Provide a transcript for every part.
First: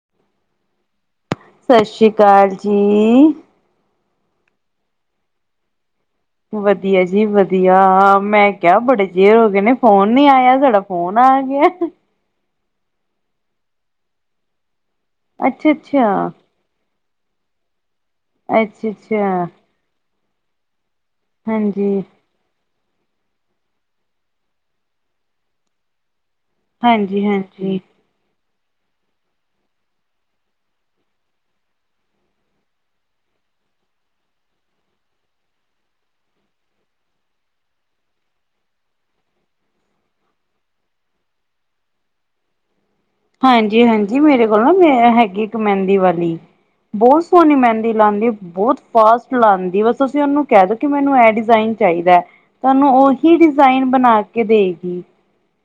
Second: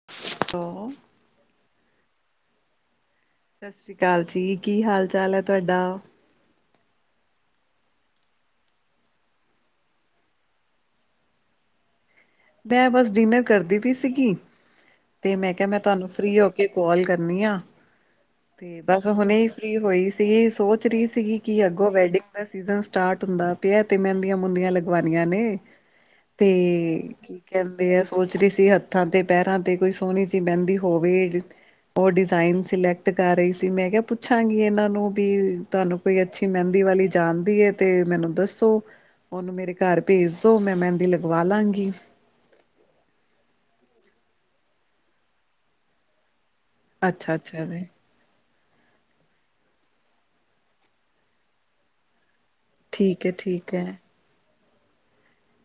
[inaudible] ਸਤਿ ਸ਼੍ਰੀ ਅਕਾਲ ਜੀ ਸਤਿ ਸ਼੍ਰੀ ਅਕਾਲ ਜੀ ਕੀ ਹਾਲ ਚਾਲ ਹੈ ਤੁਹਾਡਾ ਵਧੀਆ ਜੀ ਵਧੀਆ ਮੈਂ ਕਿਹਾ ਬੜੇ ਚੇਰ ਹੋ ਗਏ ਨੇ ਫੋਨ ਨੀ ਆਇਆ ਸਾਡਾ ਫੋਨ ਆ ਗਿਆ ਮੈਂ ਬਸ ਡਿਨਰ ਕਰਦੀ ਪਈ ਸੀਗੀ ਤੇ, ਮੈਂ ਕਿਹਾ ਅੱਛਾ ਮੈਂ ਤੁਹਾਨੂੰ ਅੱਛਾ ਫ੍ਰਰੀ ਹੋ ਕੇ ਤੇ ਕਾਲ ਕਰਨੀ ਆ। ਅੱਛਾ ਬਸ ਔ ਹੁਣੇ। ਅੱਛਾ ਠੀ ਹੋਈ ਸੀਗੀ। ਸੋਚ ਰਹੀ ਸੀਗੀ, ਕਿ ਅੱਗੋਂ ਹਾਂਜੀ ਵੈਡਿੰਗ ਦਾ ਸੀਜਨ ਸਟਾਰਟ ਹੁੰਦਾ। ਪਿਆ ਤੇ ਮਹਿੰਦੀਆਂ- ਮੁੰਦੀਆਂ ਲਗਵਾਨੀਆਂ ਨੇ, ਤੇ। ਹਾਂਜੀ ਹਾਂਜੀ ਮੈਂ ਸੋਚ ਰਹੀ ਸੀ। ਹੱਥਾਂ ਤੇ, ਪੈਰਾਂ ਤੇ, ਕੋਈ ਸੋਹਣੀ ਜਿਹੀ ਮਹਿੰਦੀ ਹੋਵੇ। ਉਹ ਡਿਜ਼ਾਇਨ ਸਿਲੈਕਟ, ਕਰ ਰਹੀ ਸੀ। ਮੈਂ ਕਿਹਾ, ਪੁੱਛਾਂਗੀ ਇਹਨਾਂ ਨੂੰ, ਵੀ ਤੁਹਾਨੂੰ। ਕੋਈ ਅੱਛੀ ਮਹਿੰਦੀ ਵਾਲੀ ਜਾਣਦੀ ਹੈ ਤੇ ਮੈਨੂੰ ਦੱਸੋ ਉਹਨੂੰ ਮੇਰੇ ਘਰ ਭੇਜ ਦੋ ਮੈਂ ਮਹਿੰਦੀ ਲਗਵਾ ਲਾਂਗੀ ਹਾਂਜੀ ਹਾਂਜੀ ਮੇਰੇ ਕੋਲ ਨਾ ਮੇ ਹੈਗੀ ਇੱਕ ਮਹਿੰਦੀ ਵਾਲੀ ਬਹੁਤ ਅੱਛਾ ਸੋਹਣੀ ਅੱਛਾ ਜੀ ਮਹਿੰਦੀ ਲਾਉਂਦੀ ਬਹੁਤ ਫਾਸਟ ਲਾਉਦੀ ਬਸ ਅਸੀਂ ਉਹਨੂੰ ਕਹਿ ਦੋ ਕਿ ਮੈਨੂੰ ਇਹ ਡਿਜ਼ਾਇਨ ਚਾਹੀਦਾ ਹੈ। ਤੁਹਾਨੂੰ ਠੀਕ ਹੈ ਉਹੀ ਠੀਕ ਡਿਜ਼ਾਇਨ ਹੈ ਬਣਾ ਕੇ ਦੇਗੀ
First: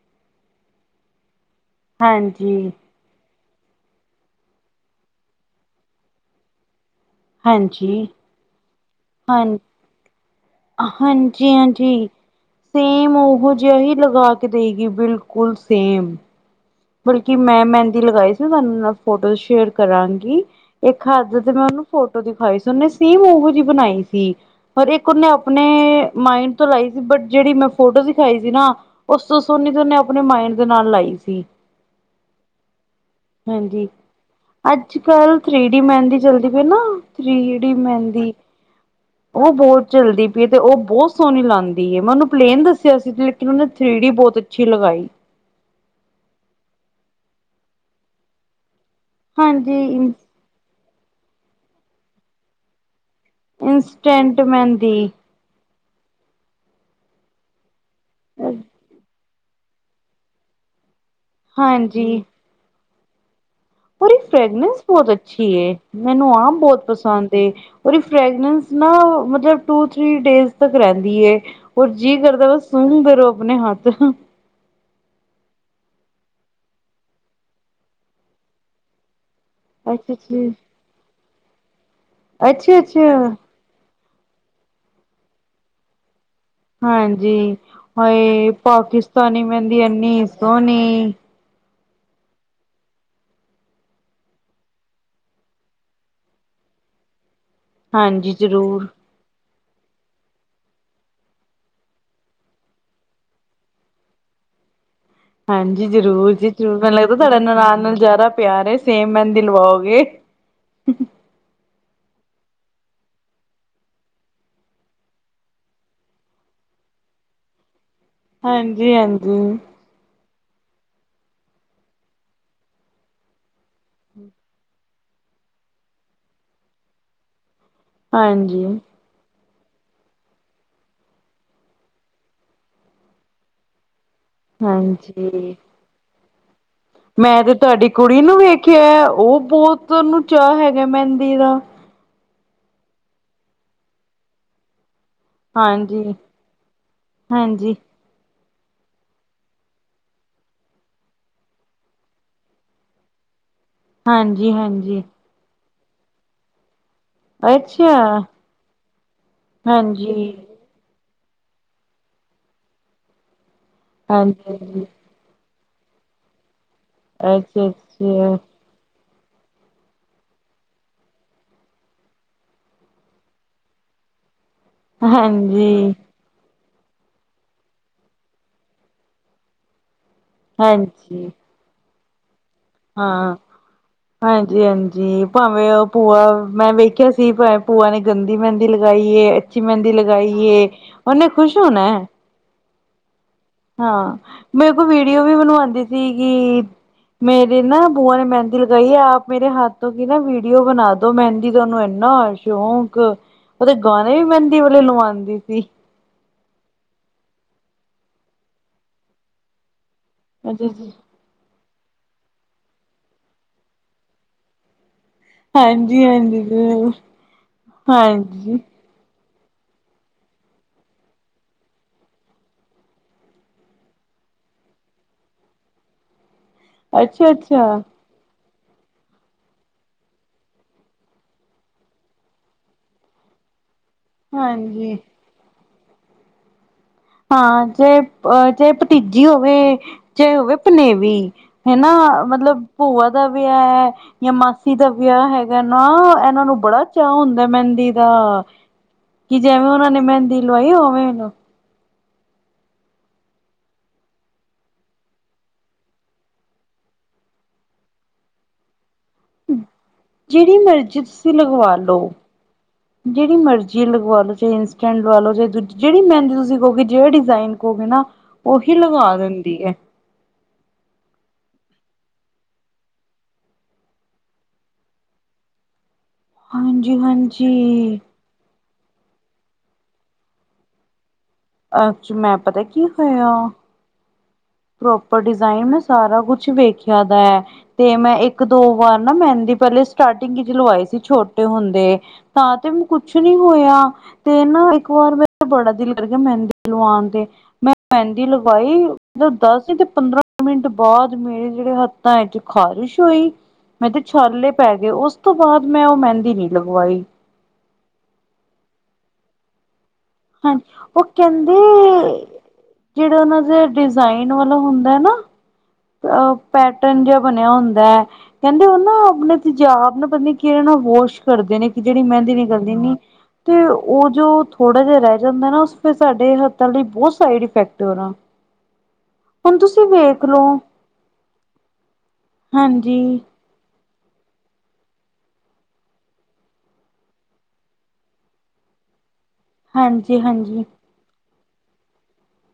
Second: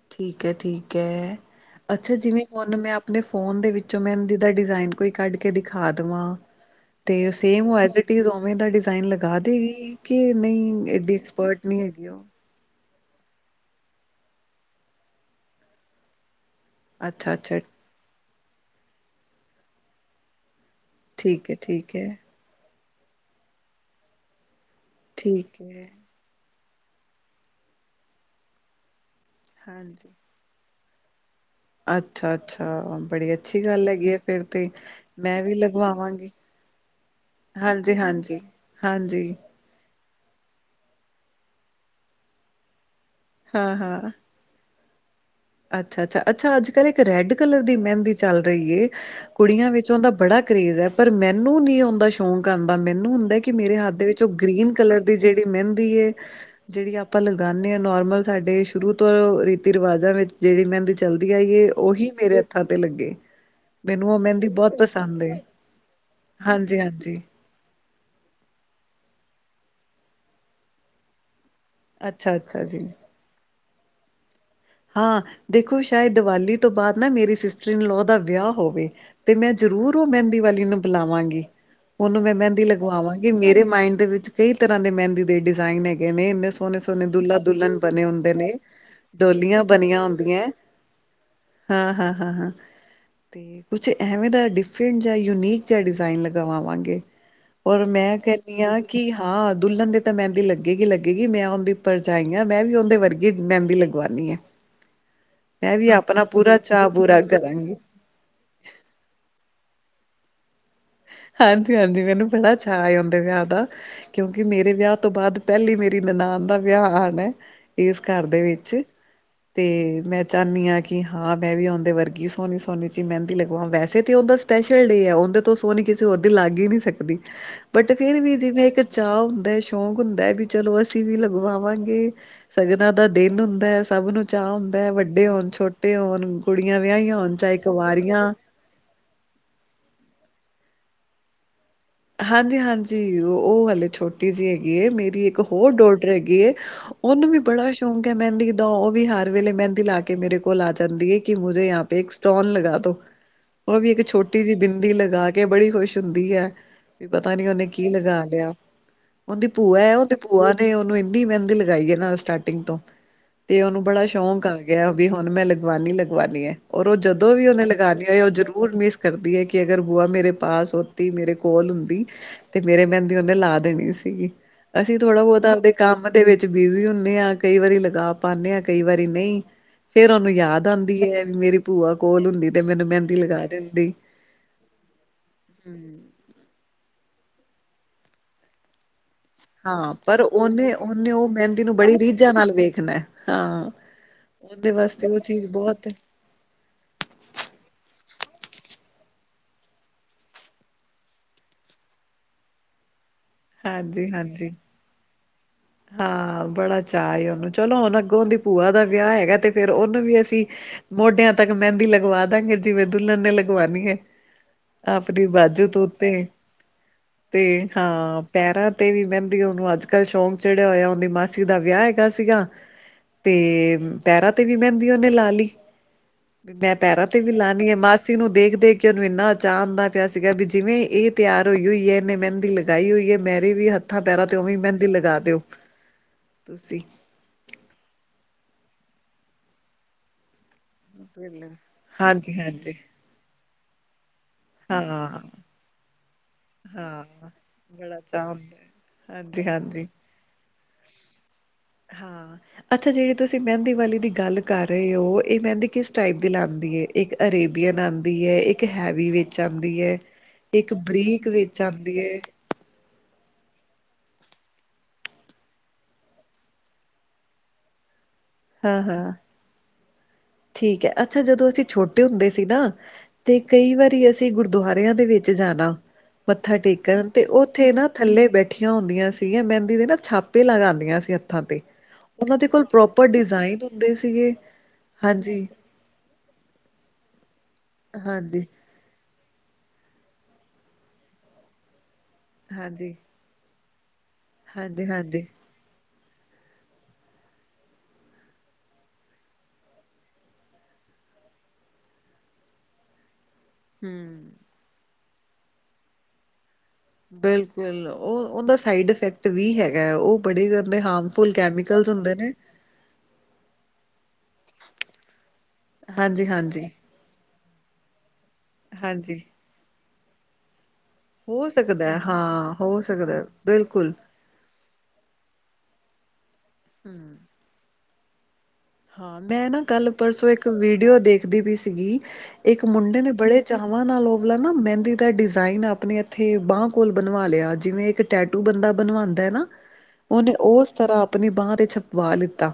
ਠੀਕ ਹੈ ਠੀਕ ਹੈ ਅੱਛਾ ਜਿਵੇਂ ਹਾਂਜੀ ਹੁਣ ਮੈਂ ਣੇ ਫੋਨ ਦੇ ਵਿੱਚੋਂ ਮੈਂ ਜ ਦਾ ਡਿਜ਼ਾਇਨ ਕੋਈ ਕੱਢ ਕੇ ਦਿਖਾ ਦੇਵਾਂ ਤੇ ਸੇਮ ਐਜ ਹਾਂਜੀ ਇਟ ਇਜ਼ ਉਵੇਂ ਦਾ ਡਿਜ਼ਾਇਨ ਲਗਾ ਹਾਂਜੀ ਦੇਗੀ ਕਿ ਨਹੀਂ ਏਡੀ ਐਕਸਪਰਟ ਨਹੀਂ ਹਾਂਜੀ-ਹਾਂਜੀ। ਹੈਗੀ ਉਹ ਸੇਮ ਉਹੋ ਜਿਹਾ ਹੀ ਲਗਾ ਕੇ ਦੇਈਗੀ ਬਿਲਕੁਲ ਸੇਮ ਬਲਕਿ, ਅੱਛਾ-ਅੱਛਾ ਮੈਂ ਮਹਿੰਦੀ, ਲਗਾਈ ਸੀ ਨਾ। ਤੁਹਾਨੂੰ, ਨਾਲ ਫੋਟੋ ਸ਼ੇਅਰ ਕਰਾਂਗੀ। ਇੱਕ ਹੱਥ ਠੀਕ ਤੇ, ਹੈ, ਮੈਂ ਉਹਨੂੰ, ਠੀਕ ਹੈ, ਫੋਟੋ ਦਿਖਵਾਈ ਸੀ। ਉਹਨੇ ਸੇਮ ਓਹੋ, ਜਿਹੀ ਬਣਾਈ ਸੀ। ਪਰ ਇੱਕ, ਉਹਨੇ ਠੀਕ ਆਪਣੇ, ਹੈ। ਮਾਈੰਡ ਤੋਂ ਲਾਈ ਸੀ। ਬਟ ਜਿਹੜੀ ਮੈਂ ਫੋਟੋ ਸਿਖਾਈ ਸੀ, ਨਾ। ਉਸ ਤੋਂ ਸੋਨੀ, ਤੇ ਉਹਨੇ ਆਪਣੇ ਮਾਇੰਡ, ਦੇ ਨਾਲ ਲਾਈ ਸੀ। ਅ ਅੱਛਾ- ਅੱਛਾ, ਬੜੀ ਅੱਛੀ ਗੱਲ ਹਾਂਜੀ। ਹੈਗੀ ਆ। ਫੇਰ ਤੇ, ਅੱਜ ਮੈਂ ਵੀ ਲਗਵਾਵਾਂਗੀ। ੍ਰੀਹੜੀ ਹਾਂਜੀ, ਮਹਿੰਦੀ। ਹਾਂਜੀ, ਹਾਂਜੀ। ਉਹ ਬਹੁਤ ਚੱਲਦੀ ਪਈਏ, ਤੇ ਉਹ ਬਹੁਤ ਸੋਹਣੀ ਲਾਉਂਦੀ ਹੈ। ਮੈਂ ਉਹਨੂੰ, ਪਲੇਨ ਦੱਸਿਆ ਸੀ। ਲੇਕਿਨ ਉਹਨੇ ਥ੍ਰੀ ਡੀ ਬਹੁਤ। ਅੱਛੀ ਲਗਾਈ। ਅੱਛਾ- ਅੱਛਾ, ਅੱਛਾ, ਅੱਜ ਕੱਲ ਇੱਕ ਰੈੱਡ ਕਲਰ, ਦੀ ਮਹਿੰਦੀ ਚੱਲ ਰਹੀ। ਕੁੜੀਆਂ ਹਾਂਜੀ ਵਿੱਚ, ਉਹਦਾ ਬੜਾ ਕਰੇਜ ਹੈ। ਪਰ ਮੈਨੂੰ ਨੀ ਆਉਂਦਾ ਸ਼ੌਕ, ਆਉਂਦਾ ਮੈਨੂੰ ਹੁੰਦਾ। ਕਿ ਮੇਰੇ ਹੱਥ, ਦੇ ਵਿੱਚ ਉਹ ਇੰਸਟੈਂਟ ਗ੍ਰੀਨ ਮਹਿੰਦੀ ਕਲਰ, ਦੀ ਜਿਹੜੀ ਦੀ ਮਹਿੰਦੀ ਏ। ਜਿਹੜੀ ਆਪਾਂ ਲਗਾਾਨਦੇ ਹਾ, ਨੋਰਮਲ ਸਾਡੇ ਸ਼ੁਰੂ ਤੋਂ। ਰਿਵਾਜ਼ਾਂ ਵਿੱਚ, ਜਿਹੜੀ ਮਹਿੰਦੀ ਚੱਲਦੀ ਆਈਏ। ਉਹੀ ਹਾਂਜੀ ਮੇਰੇ ਹੱਥਾਂ ਤੇ ਲੱਗੇ। ਮੈਨੂੰ ਉਹਦੀ ਉਹ ਮਹਿੰਦੀ ਫਰੈਗਨੈਂਸ ਬਹੁਤ ਪਸੰਦ ਅੱਛੀ ਏ। ਮੈਨੂੰ ਆਪ ਬਹੁਤ ਹਾਂਜੀ-ਹਾਂਜੀ, ਪਸੰਦ ਏ। ਉਹਓ ਫਰੈਗਨੈਂਸ ਨਾ, ਮਤਲਬ ਟੂ, ਥਰੀ ਡੇਜਸ ਤਕ ਰਹਿੰਦੀ ਆ। ਹੋਰ ਜੀਅ ਕਰਦਾ, ਬ ਅੱਛਾ-ਅੱਛਾ ਜੀ। ਸੁੰਘਦੇ ਰਹੋ, ਆਪਣੇ ਹੱਥ। ਹਾਂ, ਦੇਖੋ ਸ਼ਾਇਦ, ਦੀਵਾਲੀ ਤੋਂ ਬਾਅਦ ਨਾ, ਮੇਰੀ ਸਿਸਟਰ ਇਨ ਲੋਅ ਦਾ, ਵਿਆਹ ਹੋਵੇ। ਤੇ ਮੈਂ ਜ਼ਰੂਰ ਉਹ ਅੱਛਾ ਮਹਿੰਦੀ ਜੀ ਵਾਲੀ ਨੂੰ, ਬੁਲਾਵਾਂਗੀ। ਉਹਨੂੰ ਮੈਂ ਮਹਿੰਦੀ ਅੱਛਾ ਲਗਵਾਵਾਂਗੀ ਅੱਛਾ ਮੇਰੇ। ਦੇ ਮਾਇੰਡ ਦੇ ਵਿੱਚ, ਕਈ ਤਰਾਂ ਦੇ, ਮਹਿੰਦੀ ਦੇ ਡਿਜ਼ਾਇਨ ਹੈਗੇ ਨੇ, ਇਨੇ। ਸੋਹਣੇ- ਸੋਹਣੇ, ਦੁਲਲਾ- ਹਾਂਜੀ ਦੁਲਨ, ਬਣੇ ਹੁੰਦੇ ਨੇ। ਹਾਏ ਪਾਕਿਸਤਾਨੀ ਡੋਲੀਆਂ ਮਹਿੰਦੀ ਬਣੀਆਂ ਇੰਨੀ ਹੁੰਦੀਆਂ। ਸੋਹਣੀ ਹਾਂ- ਹਾਂ, ਹਾਂ- ਹਾਂ। ਕੁਛ ਐਵੇਂ ਦਾ, ਡਿਫਰੈਂਟ ਜਾਂ, ਯੂਨੀਕ ਜਾਂਿਹਾ ਡਿਜ਼ਾਇਨ ਲਗਾਵਾਵਾਂਗੇ। ਔਰ, ਮੈਂ ਹਾਂਜੀ ਕਹਿੰਦੀ ਹਾਂ, ਜ਼ਰੂਰ ਕਿ ਹਾਂ, ਦੁਲਹਨ ਦੇ ਤਾਂ ਮਹਿੰਦੀ ਲੱਗੇਗੀ, ਲੱਗੇਗੀ। ਮੈਂ ਉਹਦੀ ਪਰਜਾਈ ਹਾਂ, ਮੈਂ ਵੀ ਉਹਦੇ ਵਰਗੀ ਮਹਿੰਦੀ ਲਗਵਾਉਣੀ ਆ। ਹਾਂਜੀ, ਜ਼ਰੂਰ ਜੀ ਜ਼ਰੂਰ, ਚਾਅ ਮੈਨੂੰ ਲੱਗਦਾ ਪੂਰਾ ਤੁਹਾਡਾ, ਕਰਾਂਗੀ। ਨਨਾਨ ਨਾਲ ਜ਼ਿਆਦਾ ਪਿਆਰ ਏ। ਸੇਮ ਮਹਿੰਦੀ ਲਵਾਓਗੇ। ਹਾਂਜੀ -ਹਾਂਜੀ, ਮੈਨੂੰ ਬੜਾ ਚਾਅ ਆ। ਉਦੇ ਵਿਆਹ ਦਾ ਕਿਉਂਕਿ, ਮੇਰੇ ਵਿਆਹ ਤੋਂ ਬਾਅਦ, ਪਹਿਲੀ ਮੇਰੀ ਨਨਾਨ ਦਾ ਵਿਆਹ ਆਨਾ ਏ। ਇਸ ਘਰ ਦੇ, ਵਿੱਚ ਹਾਂਜੀ ਹਾਂਜੀ ਤੇ ਮੈਂ। ਚਾਹੁੰਦੀ ਹਾਂ। ਕਿ ਹਾਂ, ਮੈਂ ਵੀ ਆਉਂਦੇ ਵਰਗੀ, ਸੋਹਨੀ- ਸੋਹਣੀ, ਜੀ ਮਹਿੰਦੀ ਲਗਵਾਵਾ, ਵੈਸੇ ਤੇ ਉਹ। ਸਪੈਸ਼ਲ ਡੇ ਆ, ਉਹਦੇ ਸੋਹਣੀ, ਕਿਸੇ ਹੋਰ ਦੀ ਲਾਗ ਹੀ ਨੀ ਸਕਦੀ। ਬਟ ਫੇਰ ਵੀ ਹਾਂਜੀ ਜਿਵੇਂ ਇੱਕ। ਚਾਹਅ ਹੁੰਦਾ, ਸ਼ੌਕ ਹੁੰਦਾ, ਵੀ ਚਲੋ ਅਸੀਂ ਵੀ, ਲਗਵਾਵਾਂਗੇ। ਸ਼ਗਨਾਂ ਦਾ ਦਿਨ ਹੁੰਦਾ ਹੈ। ਸਭ ਨੂੰ ਚਾਅ ਹੁੰਦਾ ਹੈ। ਵੱਡੇ ਹਾਂਜੀ ਹੋਣ, ਛੋਟੇ ਹੋਣ। ਕੁੜੀਆਂ ਵਿਆਹੀਆਂ ਹੋਣ। ਚਾਹੇ ਕੁ ਵਾਰੀਆਂ। ਖਿਆ ਉਹ ਬਹੁਤ ਉਹਨੂੰ ਚਾਅ ਹੈਗਾ ਮਹਿੰਦੀ ਦਾ ਹਾਂਜੀ ਹਾਂਜੀ ਉਹ ਹਲੇ ਛੋਟੀ ਜਿਹੀ ਹੈਗੀ ਹੈ ਮੇਰੀ ਇੱਕ ਹੋਰ ਡੋਡ ਰ ਹਾਂਜੀ ਹੈਗੀ ਉਹਨੂੰ ਵੀ ਬੜਾ ਹਾਂਜੀ ਸ਼ੌਕ ਮਹਿੰਦੀ ਦ ਉਹ ਵੀ ਹਰ ਵੇਲੇ ਮਹਿੰਦੀ ਲਾ ਕੇ ਮੇਰੇ ਕੋਲ ਆ ਜਾਂਦੀ ਹੈ ਕਿ ਮੁੇ ਯ ਪ ਇੱਕ ਸਟੋਨ ਲਗਾ ਦੋ ਉਹ ਵੀ ਇੱਕ, ਛੋਟੀ ਹਾਂਜੀ ਜਿਹੀ ਬਿੰਦੀ, ਹਾਂਜੀ ਲਗਾ ਕੇ ਬੜੀ ਖੁਸ਼ ਹੁੰਦੀ ਹੈ। ਪਤਾ ਨੀ ਉਹਨੇ ਕੀ ਅੱਛਾ ਲਗਾ ਲਿਆ। ਉਹਦੀ ਭੂਆ ਹੈ, ਉਹਦੀ ਹਾਂਜੀ ਭੂਆ। ਨੇ ਉਹਨੂੰ ਇੰਨੀ ਮਹਿੰਦੀ ਲਗਾਈ ਹੈ। ਨਾਲ ਸਟਾਰਟਿੰਗ ਤੋਂ, ਤੇ ਉਹਨੂੰ ਬੜਾ ਸ਼ੌਂਕ, ਆ ਹਾਂਜੀ ਹਾਂਜੀ ਗਿਆ। ਵੀ ਹੁਣ। ਹੂਨ ਮੈਂ, ਲਗਵਾਨੀ- ਲਗਵਾਨੀ ਹੈ, ਔਰ ਉਹ ਜਦੋਂ ਵੀ ਉਹਨੇ ਅੱਛਾ ਲਗਾਉਨੀ ਹੋ, ਅੱਛਾ ਉਹਰ। ਬਹੁਤ ਮਿਸ ਕਰਦੀ ਹੈ, ਕਿ ਅਗਰ ਬੁਆ, ਮੇਰੇ ਪਾਸ ਹੋਤੀ, ਮੇਰੇ ਕੋ। ਕੋਲ ਹੁੰਦੀ ਤੇ। ਮੇਰੇ ਮਹਿੰਦੀ ਉਹਨੇ ਲਾ ਦੇਣੀ ਸੀਗੀ। ਅਸੀਂ ਥੋੜਾ- ਬਹੁਤਾ ਆਪਦੇ ਹਾਂਜੀ ਕੰਮ। ਦੇ ਵਿੱਚ ਬਿਜੀ ਹੁੰਦੇ ਆ। ਕਈ ਵਾਰੀ ਲਗਾ ਪਾਉਂਦੇ ਹਾਂ, ਕਈ ਵਾਰੀ ਨਹੀਂ, ਫੇਰ ਉਹਨੂੰ। ਯਾਦ ਆਉਂਦੀ ਹੈ, ਹਾਂਜੀ ਵੀ ਮੇਰੀ। ਭੂਆ ਕੋਲ ਹੁੰਦੀ ਤੇ, ਮੈਨੂੰ ਮਹਿੰਦੀ ਹਾਂ ਲਗਾ ਦਿੰਦੀ। ਹਾਂਜੀ-ਹਾਂਜੀ ਭਾਵੇਂ ਉਹ ਹੂੰ। ਭੂਆ। ਮੈਂ ਵੇਖਿਆ ਸੀ, ਭ ਭੂਆ ਨੇ। ਗੰਦੀ ਮਹਿੰਦੀ ਲਗਾਈਏ ਅੱਛੀ ਮਹਿੰਦੀ ਹਾਂ ਲਗਾਈਏ ਉਹਨੇ ਖੁਸ਼ ਹੋਣਾ ਹੈ ਚੀਾਂ ਨਾਲ ਵੇਖ ਖ ਹਾਂ ਮੈਂ ਇੱਕ ਉਹ ਵੀਡੀਓ ਵੀ ਚੀਜ਼ ਬਣਵਾਉਂਦੀ ਬਹੁਤ ਸੀ ਕਿ ਮੇਰੇ ਨਾ ਬੂਆ ਨੇ ਮਹਿੰਦੀ ਲਗਾਈ ਹੈ ਆਪ ਮੇਰੇ ਹੱਥ ਤੋਂ ਕੀ ਨਾ ਵੀਡੀਓ ਬਣਾ ਦੋ ਮਹਿੰਦੀ ਤੁਾਨੂੰ ਇੰਨਾ ਸ਼ੌਕ ਉਹਦੇ ਹਾਂਜੀ ਗਾਣੇ ਵੀ ਹਾਂਜੀ ਮਹਿੰਦੀ ਵਾਲਲੇ ਲਵਾਉਂਦੀ ਸੀ ਹਾਂ ਬੜਾ ਚਾਅ ਉਹਨੂੰ ਚਲੋ ਹੁਣ ਅੱਗੋਂ ਉਹਦੀ ਭੂਆ ਦਾ ਵਿਆਹ ਹੈਗਾ ਤੇ ਫੇਿਰ ਉਹਨੂੰ ਵੀ ਅਸੀਂ ਮੋਢਿਆਂ ਤੱਕ ਮਹਿੰਦੀ ਲਗਵਾ ਦਾਂਗੇ ਜਿਵੇਂ ਦੁਲੱਲਨ ਨੇ ਲਗਵਾਣੀ ਹੈ ਆਪਣੀ ਬਾਜੂ ਤੋਂਤੇ ਹਾਂਜੀ-ਹਾਂਜੀ, ਤੇ ਹਾਂ ਹਾਂਜੀ, ਅੱਛਾ-ਅੱਛਾ, ਹਾਂਜੀ। ਪੈਰਾਂ ਤੇ ਵੀ ਮਹਿੰਦੀ ਉਹਨੂੰ ਅੱਜ ਕੱਲ੍ਹ ਸ਼ੌਂਕ ਚਿੜਿਆ ਹੋਇਆ ਉਹਦੀ ਮਾਸੀ ਦਾ ਵਿਆਹ ਹੈਗਾ ਸੀਗਾ ਤੇ ਪੈਰਾਂ ਤੇ ਵੀ ਮਹਿੰਦੀ ਉਹਨੇ ਲਾ ਲਈ ਵੀ ਮੈਂ ਪੈਰਾਂ ਤੇ ਅੱਛਾ ਵੀ ਲਾਣੀੀ ਆ ਅੱਛਾ, ਮਾਸ ਨੂੰ ਦੇਖ ਦੇਖ ਕੇ ਉਹਨੂੰ ਇੰਨਾ ਅਚਾ ਆਉਂਦਾ ਪਿਆ ਸੀਗਾ ਵੀ ਜਿਵੇਂ ਇਹ ਤਿਆਰ ਹੋਈ ਹੋਈ ਹੈ ਇਹਨੇ ਮਹਿੰਦੀ ਲੱਗੀ ਲਗਾਈ ਹੋਈ ਹੈ ਮੇਰੀ ਵੀ ਹੱਥਾਂ ਪੈਰਾਾਂ ਤੇ ਉਵੇਂ ਮਹਿੰਦੀ ਹਾਂਜੀ ਲਗਾ ਦਿਓ ਤੁਸੀਂ ਹਾਂ ਜੇ ਅਹ ਜੇ ਭਤੀਜੀ ਹੋਵੇ ਚਾਹੇ ਹੋਵੇ ਭਨੇਵੀ ਹਨਾ ਮਤਲਬ ਹਾਂਜੀ-ਹਾਂਜੀ ਭੂਆ ਦਾ ਵਿਆਹ ਹੈ ਜਾਂ ਮਾਸੀ ਦਾ ਹਾਂ-ਹਾਂ। ਵਿਆਹ ਹੈਗਾ ਨਾ ਇਹਨਾਂ ਨੂੰ ਬੜਾ ਚਾਅ ਹੁੰਦਾ ਮਹਿੰਦੀ ਬੜਾ ਦਾ ਚਾਅ ਹੁੰਦਾ ਕਿ ਜਿਵੇਂ ਹਾਂਜੀ-ਹਾਂਜੀ ਉਹਨਾ ਨੇ ਮਹਿੰਦੀ ਲਵਾਈ ਓਵੇਂ ਉਹਨੂੰ ਹਾਂ ਅੱਛਾ ਜਿਹੜੀ ਤੁਸੀਂ ਮਹਿੰਦੀ ਵਾਲੀ ਦੀ ਗੱਲ ਕਰ ਰਹੇ ਹੋ ਇਹ ਮਹਿੰਦੀ ਕਿਸ ਟਾਈਪ ਦੀ ਲਾਉਂਦੀ ਏ ਇੱਕ ਅਰੇਬੀਅਨ ਆਉਂਦੀ ਹੈ ਇੱਕ ਹੈਵੀ ਵਿੱਚ ਆਉਂਦੀ ਹੈ ਜਿਹੜੀ ਇੱਕ ਮਰਜ਼ੀ ਬਰੀਕ ਤੁਸੀਂ ਵਿੱਚ ਲਗਵਾ ਆਉਂਦੀ ਲਓ ਹੈ ਜਿਹੜੀ ਮਰਜ਼ੀ ਲਵਾ ਲਉ ਚਾਹੇ ਇੰਸਟ ਲ ਲੋ ਚਾਹੇ ਦੂਜੀ ਜਿਹੜੀ ਮਹਿੰਦੀ ਤੁਸੀਂਹੋਗੇ ਜਿਹੜਾ ਡਿਜ਼ਾਇਨ ੋਗੇ ਨਾ ਉਹੀ ਹਾਂ-ਹਾਂ। ਲਗਾ ਦਿੰਦੀ ਹੈ ਠੀਕ ਹੈ ਅੱਛਾ ਜਦੋਂ ਅਸੀਂ ਛੋਟੇ ਹੁੰਦੇ ਸੀ ਨਾ ਤੇ ਕਈ ਵਾਰੀ ਅਸੀਂ ਗੁਰਦੁਆਰਿਆਂ ਦੇ ਵਿੱਚ ਜਾਣਾ ਮੱਥਾ ਹਾਂਜੀ ਟੇਕਣ ਤੇ ਉੱਥੇ ਨਾ ਹਾਂਜੀ ਥੱਲੇ ਬੈਠੇ ਇਕੱਠੀਆਂ ਹੁੰਦੀਆਂ ਸੀ ਮਹਿੰਦੀ ਦੇ ਨਾ ਛਾਪੇ ਲਗਾਉਂਦੀਆਂ ਸੀ ਤੇ ਅ ਉਹਨਾਂ ਮੈਂ ਦੇ ਪਤਾ ਕੋਲ ਕੀ ਪ੍ਰੋਪਰ ਹੋਇਆ ਡਿਜ਼ਾਇਨ ਹੁੰਦੇ ਸੀਗੇ ਪ੍ਰੋਪਰ ਹਾਂਜੀ ਡਿਜ਼ਾਇਨ ਮੈ ਸਾਰਾ ਕੁਛ ਵੇਖਿਆ ਦਾ ਤੇ ਮੈਂ ਇੱਕ ਹਾਂਜੀ ਦੋ। ਵਾਰ ਨਾ ਮਹਿੰਦੀ ਪਹਿਲੇ ਸਟਾਟਿੰਗ ਚ ਲਵਾਈ ਸੀ ਛੋਟੇ ਹੁੰਦੇ ਤਾਂ ਤੇ। ਹਾਂਜੀ ਕੁਛ ਨੀ ਹੋਇਆ ਤੇ ਨਾ ਹਾਂਜੀ ਇੱਕ ਵਾਰ। ਹਾਂਜੀ ਬੜਾ ਦਿਲ ਕਰ ਗਿਆ ਮਹਿੰਦੀ ਲਵਾਉਣ ਤੇ ਮੈਂ ਮਹਿੰਦੀ ਲਗਵਾਈ। ਦੱਸ ਨਹੀਂ ਤੇ ਪੰਦਰਾਂ ਮਿੰਟ ਬਾਅਦ ਮੇਰੇ ਜਿਹੜੇ ਹੱਥਾਂ ਵਿੱਚ ਖ਼ਾਰਿਸ਼ ਹੋਈ। ਮੈਂ ਤੇ ਹਮ ਛਾਲੇ ਪੈ ਗਏ ਉਸ ਤੋਂ ਬਾਅਦ ਮੈਂ ਉਹ ਮਹਿੰਦੀ ਨੀ ਲਗਵਾਈ। ਬਿਲਕੁਲ ਉਹ ਉਹਦਾ ਸਾਈਡ ਇਫੈਕਟ ਵੀ ਹੈਗਾ ਹੈ। ਉਹ- ਬੜੇ ਹਾਂਜੀ, ਗੰਦੇ ਉਹ ਹਾਰਮਫੁਲ ਕਹਿੰਦੇ ਕੈਮੀਕਲਸ ਹੁੰਦੇ ਨੇ ਜਿਹੜਾ ਉਹਨਾਂ ਦੇ ਡਿਜ਼ਾਇਨ ਵਾਲਾ ਹੁੰਦਾ ਨਾ। ਹਾਂਜੀ ਅ ਹਾਂਜੀ ਪੈਟਰਨ ਜਿਹਾ ਬਣਿਆ ਹੁੰਦਾ ਐ ਕਹਿੰਦੇ ਉਹ ਨਾ ਹਾਂਜੀ ਆਪਣੇ। ਜਾ ਆਪ ਨਾ ਪਤਾ ਕਿਹੜੇ ਨਾ ਹੋਸ਼। ਕੁੱਛ ਹੋ ਕਰਦੇ ਨੇ ਕਿ ਸਕਦਾ ਹੈ ਜਿਹੜੀ ਮਹਿੰਦੀ ਹਾਂ ਨਿਕਲਦੀ ਹੋ ਨੀ ਸਕਦਾ ਹੈ, ਤੇ ਬਿਲਕੁਲ ਉਹ ਜੋ। ਥੋੜਾ ਜਿਹਾ ਰਹਿ ਜਾਂਦਾ ਨਾ ਉਸ ਫਿਰ ਸਾਡੇ ਹੱਥਾਂ ਲਈ ਬਹੁਤ ਹੂੰ, ਸਾਈਡ ਇਫੈਕਟ ਏ ਓਦਾ। ਹਾਂ, ਮੈਂ ਨਾ ਕੱਲ ਪਰਸੋਂ ਇੱਕ ਵੀਡੀਓ ਦੇਖਦੀ ਪਈ ਸੀਗੀ ਇੱਕ ਮੁੰਡੇ ਨੇ ਹਾਂਜੀ, ਬੜੇ। ਚਾਵਾਂ ਨਾਲ ਓਵਲਾ ਨਾ ਮਹਿੰਦੀ ਦਾ ਡਿਜ਼ਾਇਨ ਆਪਣੇ ਇੱਥੇ ਬਾਂਹ ਕੋਲ ਬਣਵਾ ਲਿਆ ਜਿਵੇਂ ਇੱਕ। ਟੈਟੂ ਬੰਦਾ ਬਣਵਾਉਂਦਾ ਹੈ ਨਾ ਹਾਂਜੀ, ਉਹਨੇ ਹਾਂਜੀ, ਉਸ ਤਰ੍ਹਾਂ ਆਪਣੀ ਬਾਂਹ ਤੇ ਛਪਵਾ ਲਿੱਤਾ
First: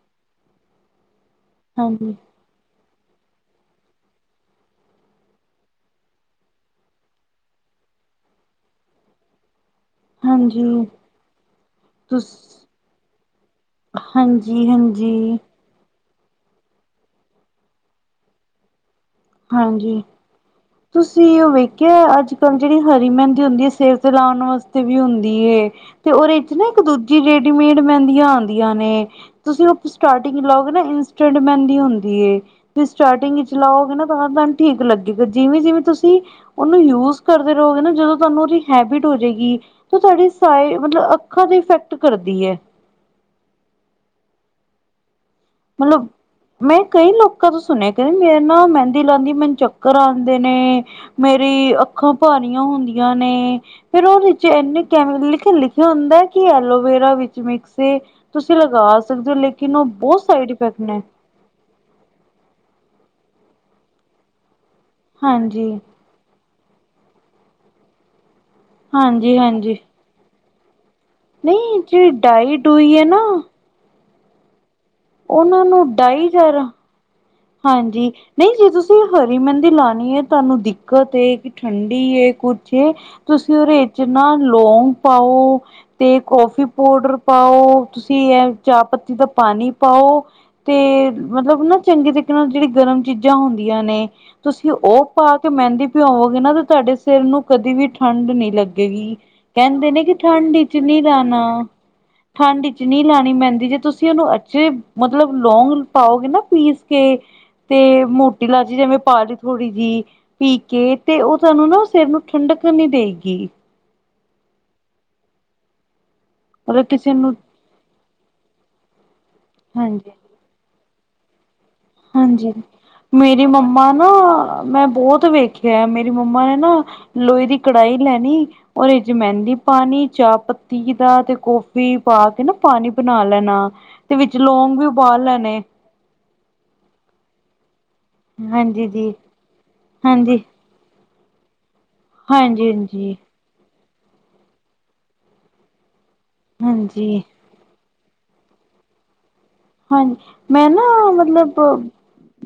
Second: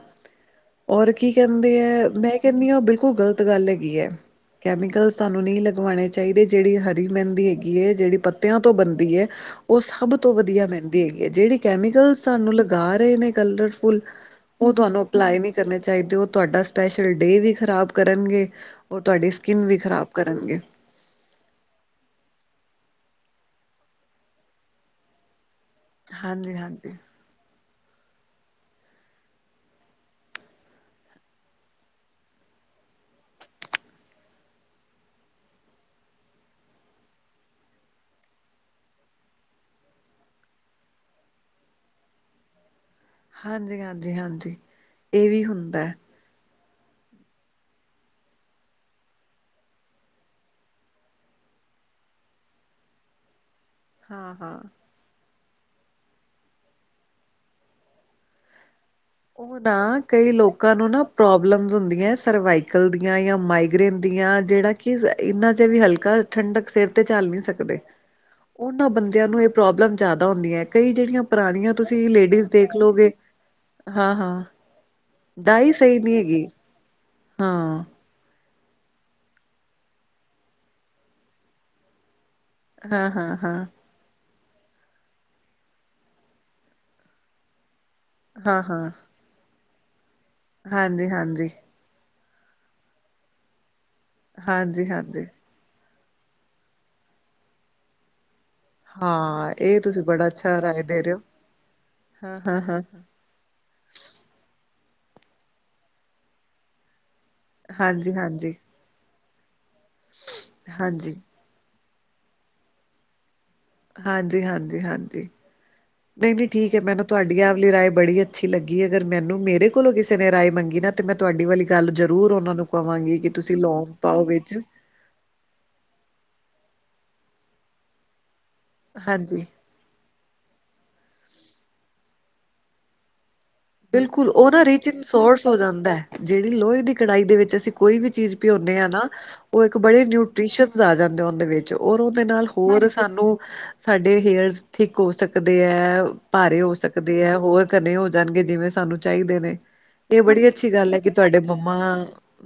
ਔਰ ਕੀ ਕਹਿੰਦੇ ਹੈ ਹਾਂਜੀ, ਮੈਂ ਕਹਿੰਦੀ ਹਾਂ ਉਹ ਬਿਲਕੁਲ ਗ਼ਲਤ ਗੱਲ ਹੈਗੀ ਹੈ ਕੈਮੀਕਲ ਤੁਹਾਨੂੰ ਨਹੀਂ ਲਗਵਾਉਣੇ ਚਾਹੀਦੇ ਜਿਹੜੀ ਹਰੀ ਮਹਿੰਦੀ ਹੈਗੀ ਹੈ ਜਿਹੜੀ ਪੱਤਿਆਂ ਤੋਂ ਬਣਦੀ ਹੈ ਉਹ ਸਭ ਤੋਂ ਵਧੀਆ ਹਾਂਜੀ ਮਹਿੰਦੀ ਹੈਗੀ ਆ ਜਿਹੜੀ ਕੈਮੀਕਲ ਤੁਸ ਸਾਨੂੰ ਲਗਾ ਰਹੇ ਨੇ ਕਲਰਫੁਲ ਹਾਂਜੀ ਹਾਂਜੀ ਕਰਨੇ ਚਾਹੀਦੇ ਉਹ ਤੁਹਾਡਾ ਸਪੈਸ਼ਲ ਡੇ ਵੀ ਖ਼ਰਾਬ ਕਰਨਗੇ ਔਰ ਤੁਹਾਡੀ ਸਕਿੰਨ ਵੀ ਹਾਂਜੀ। ਖ਼ਰਾਬ ਕਰਨਗੇ ਤੁਸੀਂ ਉਹ ਵੇਖਿਆ, ਅੱਜ -ਕੱਲ ਜਿਹੜੀ ਹਰੀ ਮਹਿੰਦੀ ਹੁੰਦੀ ਏ, ਸਿਰ ਤੇ ਲਾਉਣ ਵਾਸਤੇ ਵੀ ਹੁੰਦੀ ਏ ਤੇ ਉਹਦੇ ਚ ਨਾ ਇੱਕ ਹਾਂਜੀ-ਹਾਂਜੀ। ਹਾਂਜੀ-ਹਾਂਜੀ, ਦੂਜੀ ਰੇਡੀਮੇਡ ਮਹਿੰਦੀਆਂ ਆਉਂਦੀਆਂ ਨੇ। ਤੁਸੀਂ ਉਹ ਸਟਾਟਿੰਗ ਲਾਓਗੇ ਨਾ ਇੰਸਟੈਂਟ ਮਹਿੰਦੀ ਹੁੰਦੀ ਏ, ਤੁਸੀਂ ਸਟਾਟਿੰਗ ਵਿੱਚ ਲਾਓਗੇ ਨਾ। ਸਾਵਧਾਨ ਠੀਕ ਲੱਗੇਗਾ ਜਿਵੇਂ ਜਿਵੇਂ ਤੁਸੀਂ। ਉਹਨੂੰ ਯੂਜ ਕਰਦੇ ਰਹੋਗੇ ਨਾ ਜਦੋਂ ਤੁਹਾਨੂੰ ਉਹਦੀ ਹੈਬਿਟ ਹੋ ਜਾਏਗੀ। ਤੇ ਸਾਡੀ ਸਾਏ ਮਤਲਬ ਅੱਖਾਂ ਤੇ ਇਫੈਕਟ ਕਰਦੀ ਹੈ। ਹਾਂਜੀ-ਹਾਂਜੀ, ਹਾਂਜੀ ਇਹ ਵੀ ਹੁੰਦਾ। ਮਤਲਬ ਮੈਂ ਕਈ ਲੋਕਾਂ ਤੋਂ ਸੁਣਿਆ ਕਹਿੰਦੀ ਮੈ ਨਾ ਮਹਿੰਦੀ ਲਾਉਂਦੀ ਮੈਨੂੰ ਚੱਕਰ ਆਉਂਦੇ ਨੇ। ਮੇਰੀ ਅੱਖਾਂ ਭਾਰੀਆਂ ਹੁੰਦੀਆਂ ਨੇ। ਫਿਰ ਉਹਦੇ ਚ ਹਾਂ-ਹਾਂ। ਇਨੇ ਕ ਲਿਖ ਲਿਖਿਆ ਹੁੰਦਾ ਕਿ ਐਲੋਵੇਰਾ ਵਿੱਚ ਮਿਕਸੇ ਏ। ਤੁਸੀਂ ਲਗਾ ਸਕਦੇ ਹੋ ਲੇਕਿਨ ਉਹ ਨਾ ਬਹੁਤ। ਕਈ ਸਾਈਡ ਲੋਕਾਂ ਇਫੈਕਟ ਨੂੰ ਨੇ ਨਾ ਪ੍ਰੋਬਲਮਸ ਹੁੰਦੀਆਂ ਆ ਸਰਵਾਈਕਲ ਦੀਆਂ ਜਾਂ ਮਾਈਗਰੇੇਨ ਦੀਆਂ ਜਿਹੜਾ। ਕਿ ਇੰਨਾ ਜਿਹਾ ਹਾਂਜੀ ਵੀ ਹਲਕਾ ਠੰਡਕ ਸਿਰ ਤੇ ਝਲ ਨੀ ਸਕਦੇ। ਉਹਨਾਂ ਬੰਦਿਆਂ ਹਾਂਜੀ ਨੂੰ ਇਹ ਹਾਂਜੀ ਪ੍ਰੋਬਲਮ ਜ਼ਿਆਦਾ ਹੁੰਦੀਆ ਕਈ ਜਿਹੜੀਆਂ ਪੁਰਾਣੀਆਂ ਨਹੀਂ ਤੁਸੀਂ ਜਿਹੜੀ ਲੇਡੀਜ਼ ਡਾਈ ਦੇਖ ਡੂਈ ਹੈ ਲਓਗੇ ਨਾ ਹਾਂ-ਹਾਂ, ਉਹਨਾਂ ਤਾਂਈ ਨੂੰ ਸਹੀ ਨੀ ਡਾਈ ਹੈਗੀ। ਜ਼ਿਆਦਾ ਹਾਂ ਹਾਂਜੀ। ਨਹੀਂ ਜੇ ਤੁਸੀਂ ਹਰੀ ਮਹਿੰਦੀ ਲਾਨੀ ਏ ਤਾਨੂੰ ਦਿੱਕਤ ਏ ਕਿ ਠੰਡੀ ਏ ਕੁ। ਜੇ, ਹਾਂ ਹਾਂ ਤੁਸੀਂ ਹਾਂ ਉਰੇ। ਜਿੰਨਾ ਲੋਂਂਗ ਪਾਓ ਤੇ ਕੋਫੀ ਪਾਊਡਰ ਪਾਉ। ਤੁਸੀਂ ਇਹ ਹਾਂ ਚਾਹ ਹਾਂ ਪੱਤੀ ਦਾ ਪਾਣੀ ਪਾਓ ਤੇ ਹਾਂਜੀ ਹਾਂਜੀ ਮਤਲਬ ਨਾ ਚੰਗੇ ਤਰਾਂ। ਨਾਲ ਜਿਹੜੀ ਗਰਮ ਚੀਜ਼ਾਂ ਹੁੰਦੀਆਂ ਨੇ ਤੁਸੀਂ ਹਾਂਜੀ ਉਹ ਹਾਂਜੀ ਪਾ। ਮਹਿੰਦੀ ਭਿਓਵੋਗੇ ਨਾ ਤੇ ਤੁਹਾਡੇ ਸਿਰ ਨੂੰ ਕਦੀ ਵੀ ਠੰਡ ਨੀ ਲੱਗੀ। ਇਹੀ ਹਾਂ ਇਹ ਕਹਿੰਦੇ ਨੇ ਤੁਸੀਂ ਕਿ ਬੜਾ ਠੰਢ ਅੱਛਾ ਚ ਰਾਏ ਨੀ ਦੇ ਰਹੇ ਹੋ ਜਾਣਾ। ਹਾਂ ਹਾਂ ਠੰਡ ਹਾਂ ਚ ਨੀ ਲਾਣੀ ਮਹਿੰਦੀ ਜੇ ਤੁਸੀਂ ਉਹਨੂੰ ਅ ਜੇ ਮਤਲਬ ਲੌਂਗ ਪਾਓਗੇ ਨਾ ਪੀਸ ਕੇ ਤੇ ਹਾਂਜੀ ਮੋਟੀ ਹਾਂਜੀ ਲਾਚੀ ਜਿਵੇਂ ਪਾ ਲੀ। ਥੋੜ੍ਹੀ ਜਿਹੀ ਪੀ ਕੇ ਹਾਂਜੀ ਤੇ ਉਹ ਤੁਹਾਨੂੰ ਨਾ ਸਿਰ ਨੂੰ ਠੰਡਕ ਨੀ ਦੇਗੀ। ਹਾਂਜੀ-ਹਾਂਜੀ, ਹਾਂਜੀ, ਨਹੀਂ-ਨਹੀਂ ਠੀਕ ਐ ਮਤਲਬ ਮੈਂਨੂੰ ਕਿਸੇ ਨੂੰ ਤੁਹਾਡੀਆਂ। ਰਾਏ ਬੜੀ ਅੱਛੀ ਲੱਗੀ ਅਗਰ ਮੈਨੂੰ ਮੇਰੇ ਕੋਲੋਂ ਹਾਂਜੀ ਕਿਸੇ ਨੇ ਰਾਏ ਮੰਗੀ ਨਾ ਤੇ ਮੈਂ ਤੁਹਾਡੀ ਵਾਲੀ ਗੱਲ ਜ਼ਰੂਰ ਹਾਂਜੀ ਉਹਨਾਂ ਨੂੰ ਕਵਾਂਗੀ ਕਿ ਮੇਰੀ ਤੁਸੀਂ ਲੌਗ ਮੰਮਾ ਨਾ ਪਾਓ ਵਿੱਚ ਮੈਂ ਬਹੁਤ ਵੇਖਿਆ ਮੇਰੀ ਮੰਮਾ ਨੇ ਨਾ ਲੋਹੇ ਦੀ ਕੜਾਹੀ ਲੈਣੀ ਦੇ ਚ ਹਾਂਜੀ ਮਹਿੰਦੀ ਪਾਣੀ ਚਾਹ ਪੱਤੀ ਦਾ ਤੇ ਕੌਫੀ ਪਾ ਕੇ ਨਾ ਪਾਣੀ ਬਣਾ ਲੈਣਾ ਤੇ ਬਿਲਕੁਲ ਵਿੱਚ ਉਹ ਨਾ ਲੌਂਗ ਵੀ ਰਚਨ ਉਬਾਲ ਸੋਰਸ ਹੋ ਲੈਣੇ ਜਾਂਦਾ ਜਿਹੜੀ ਲੋਹੇ ਦੀ ਕੜਹੀ ਦੇ ਵਿੱਚ ਅਸੀਂ ਕੋਈ ਵੀ ਚੀਜ਼ ਭਿਉਂਦੇ ਹਾਂਜੀ ਹਾਂ ਨਾ ਜੀ ਉਹ ਇੱਕ ਬੜੇ ਹਾਂਜੀ ਨਿਊਟੀ ਆ ਜਾਂਦੇ ਉਹਦੇ ਵਿੱਚ ਔਰ ਉਹਦੇ ਨਾਲ ਹਾਂਜੀ ਹੋਰ ਹਾਂਜੀ ਸਾਨੂੰ ਸਾਡੇ ਹੇਅਰ ਠੀਕ ਹੋ ਸਕਦੇ ਹੈ ਭਾਰੇ ਹੋ ਹਾਂਜੀ, ਸਕਦੇ ਹੈ ਹੋਰ ਘੇ ਹੋ ਜਾਣਗੇ ਜਿਵੇਂ ਸਾਨੂੰ ਚਾਹੀਦੇ ਨੇ ਇਹ ਹਾਂਜੀ ਬੜੀ ਮੈਂ ਅੱਛੀ ਨਾ ਗੱਲ ਹੈ ਕਿ ਤੁਹਾਡੇ ਮਤਲਬ ਮੰਮਾ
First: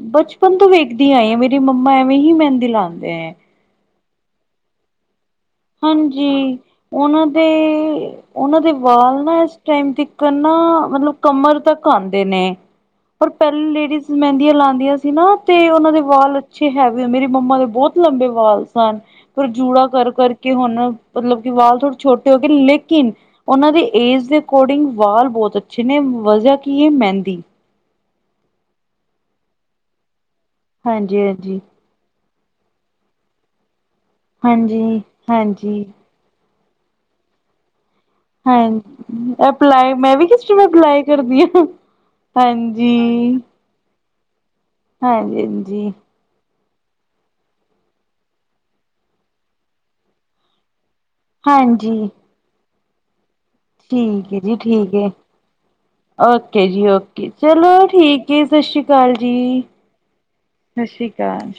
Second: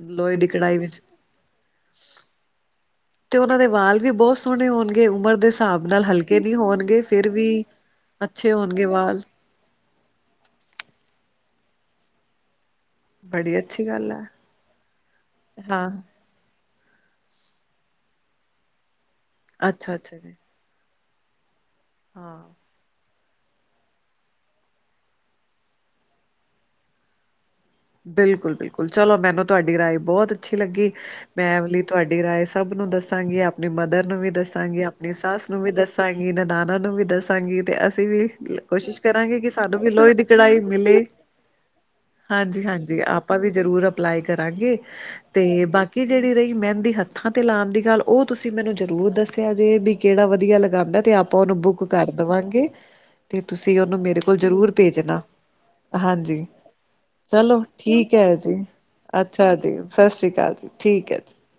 ਲੋਹੇ ਦੀ ਬਚਪਨ ਤੋਂ ਕੜਾਈ ਵਿੱਚ ਵੇਖਦੀ ਆਈ ਹਾਂ ਮੇਰੀ ਮੇਰੀ ਮੰਮਾ ਐਵੇਂ ਹੀ ਮਹਿੰਦੀ ਲਾਂਦੇ ਤੇ ਉਹਨਾਂ ਦੇ ਵਾਲ ਵੀ ਬਹੁਤ ਸੋਹਣੇ ਹੋਣਗੇ ਉਮਰ ਦੇ ਹਿਸਾਬ ਨਾਲ ਹਲਕੇ ਨਹੀਂ ਹਾਂਜੀ ਹੋਣਗੇ ਉਹਨਾਂ ਫਿਰ ਦੇ ਵੀ ਅੱਛੇ ਉਹਨਾਂ ਦੇ ਹੋਣਗੇ ਵਾਲ ਨਾ ਇਸ ਟਮ ਤਿਕਰ ਨਾ ਮਤਲਬ ਕਮਰ ਤੱਕ ਆਉਂਦੇ ਨੇ ਪਰ ਬੜੀ ਪਹਿਲ ਅੱਛੀ ਲੇਡੀਜ਼ ਗੱਲ ਹੈ ਮਹਿੰਦੀਆਂ ਲਾਉਂਦੀਆਂ ਸੀ ਨਾ ਤੇ ਹਾਂ ਉਹਨਾਂ ਦੇ ਵਾਲ ਅੱਛੇ ਹੈਵੀ ਮੇਰੀ ਮੰਮਾ ਦੇ ਬਹੁਤ ਲੰਬੇ ਵਾਲ ਸਨ ਪਰ ਜੂੜਾ ਅੱਛਾ ਕਰ ਅੱਛਾ ਕਰ। ਜੀ ਕਿ ਹੁਣ ਮਤਲਬ ਕਿ ਵਾਲ ਥੋੜੇ ਛੋਟੇ ਹੋ ਹਾਂ ਗਏ ਲੇਕਿਨ। ਉਹਨਾਂ ਦੀ ਏਜ ਦੇ ਕੋਡਿੰਗ ਵਾਲ ਬਹੁਤ ਅੱਛੇ ਨੇ ਵਜਾ ਕੀ ਇਹ ਮਹਿੰਦੀ। ਬਿਲਕੁਲ, ਬਿਲਕੁਲ, ਚਲੋ, ਮੈਨੂੰ ਤੁਹਾਡੀ ਰਾਏ ਬਹੁਤ ਅੱਛੀ ਲੱਗੀ ਮੈਂ ਹਾਂਜੀ-ਹਾਂਜੀ। ਐ ਵਾਲੀ। ਤੁਹਾਡੀ ਰਾਏ ਸਭ ਨੂੰ ਦੱਸਾਂਗੀ ਆਪਣੀ ਮਦਰ ਨੂੰ ਵੀ ਦੱਸਾਂਗੀ ਹਾਂਜੀ, ਆਪਣੀ ਸੱਸ ਨੂੰ ਵੀ ਹਾਂਜੀ। ਦੱਸਾਂਗੀ। ਇਹ ਤਾਂ ਦਾਨਾਂ ਨੂੰ ਵੀ ਦੱਸਾਂਗੀ ਤੇ ਅਸੀਂ ਵੀ। ਹਾਂ ਕੋਸ਼ਿਸ਼ ਕਰਾਂਗੇ ਕਿ ਸਾਨੂੰ ਵੀ ਲੋਹੇ ਦੀ ਕੜਾਈ ਮਿਲੇ। ਕਰਦੀਆਂ ਹਾਂਜੀ ਆਪਾਂ ਵੀ ਜਰੂਰ ਅਪਲਾਈ ਕਰਾਂਗੇ ਤੇ ਹਾਂਜੀ, ਹਾਂਜੀ, ਬਾਕੀ ਜਿਹੜੀ ਰਹੀ ਮਹਿੰਦੀ ਹੱਥਾਂ ਤੇ ਲਾਉਣ ਦੀ ਗੱਲ ਉਹ ਤੁਸੀਂ ਮੈਨੂੰ ਜ਼ਰੂਰ ਦੱਸਿਆ ਜੇ ਵੀ ਕਿਹੜਾ ਵਧੀਆ ਲਗਾਉਂਦਾ ਤੇ ਆਪ ਆਪਾਂ ਉਹਨੂੰ ਬੁੱਕ ਹਾਂਜੀ। ਕਰ ਦੇਵਾਂਗੇ ਅਤੇ ਤੁਸੀਂ ਉਹਨੂੰ ਮੇਰੇ ਠੀਕ ਕੋਲ ਹੈ ਜੀ ਜ਼ਰੂਰ ਭੇਜਣਾ ਹਾਂਜੀ ੀ ਓਕੇ ਚਲੋ ਠੀਕ ਹੈ ਸਤਿ ਸ਼੍ਰੀ ਅਕਾਲ ਅੱਛਾ ਜੀ ਸ਼੍ਰੀ ਅਕਾਲ ਜੀ ਸਤਿ ਸ਼੍ਰੀ ਠੀਕ ਹੈ ਜੀ ਅਕਾਲ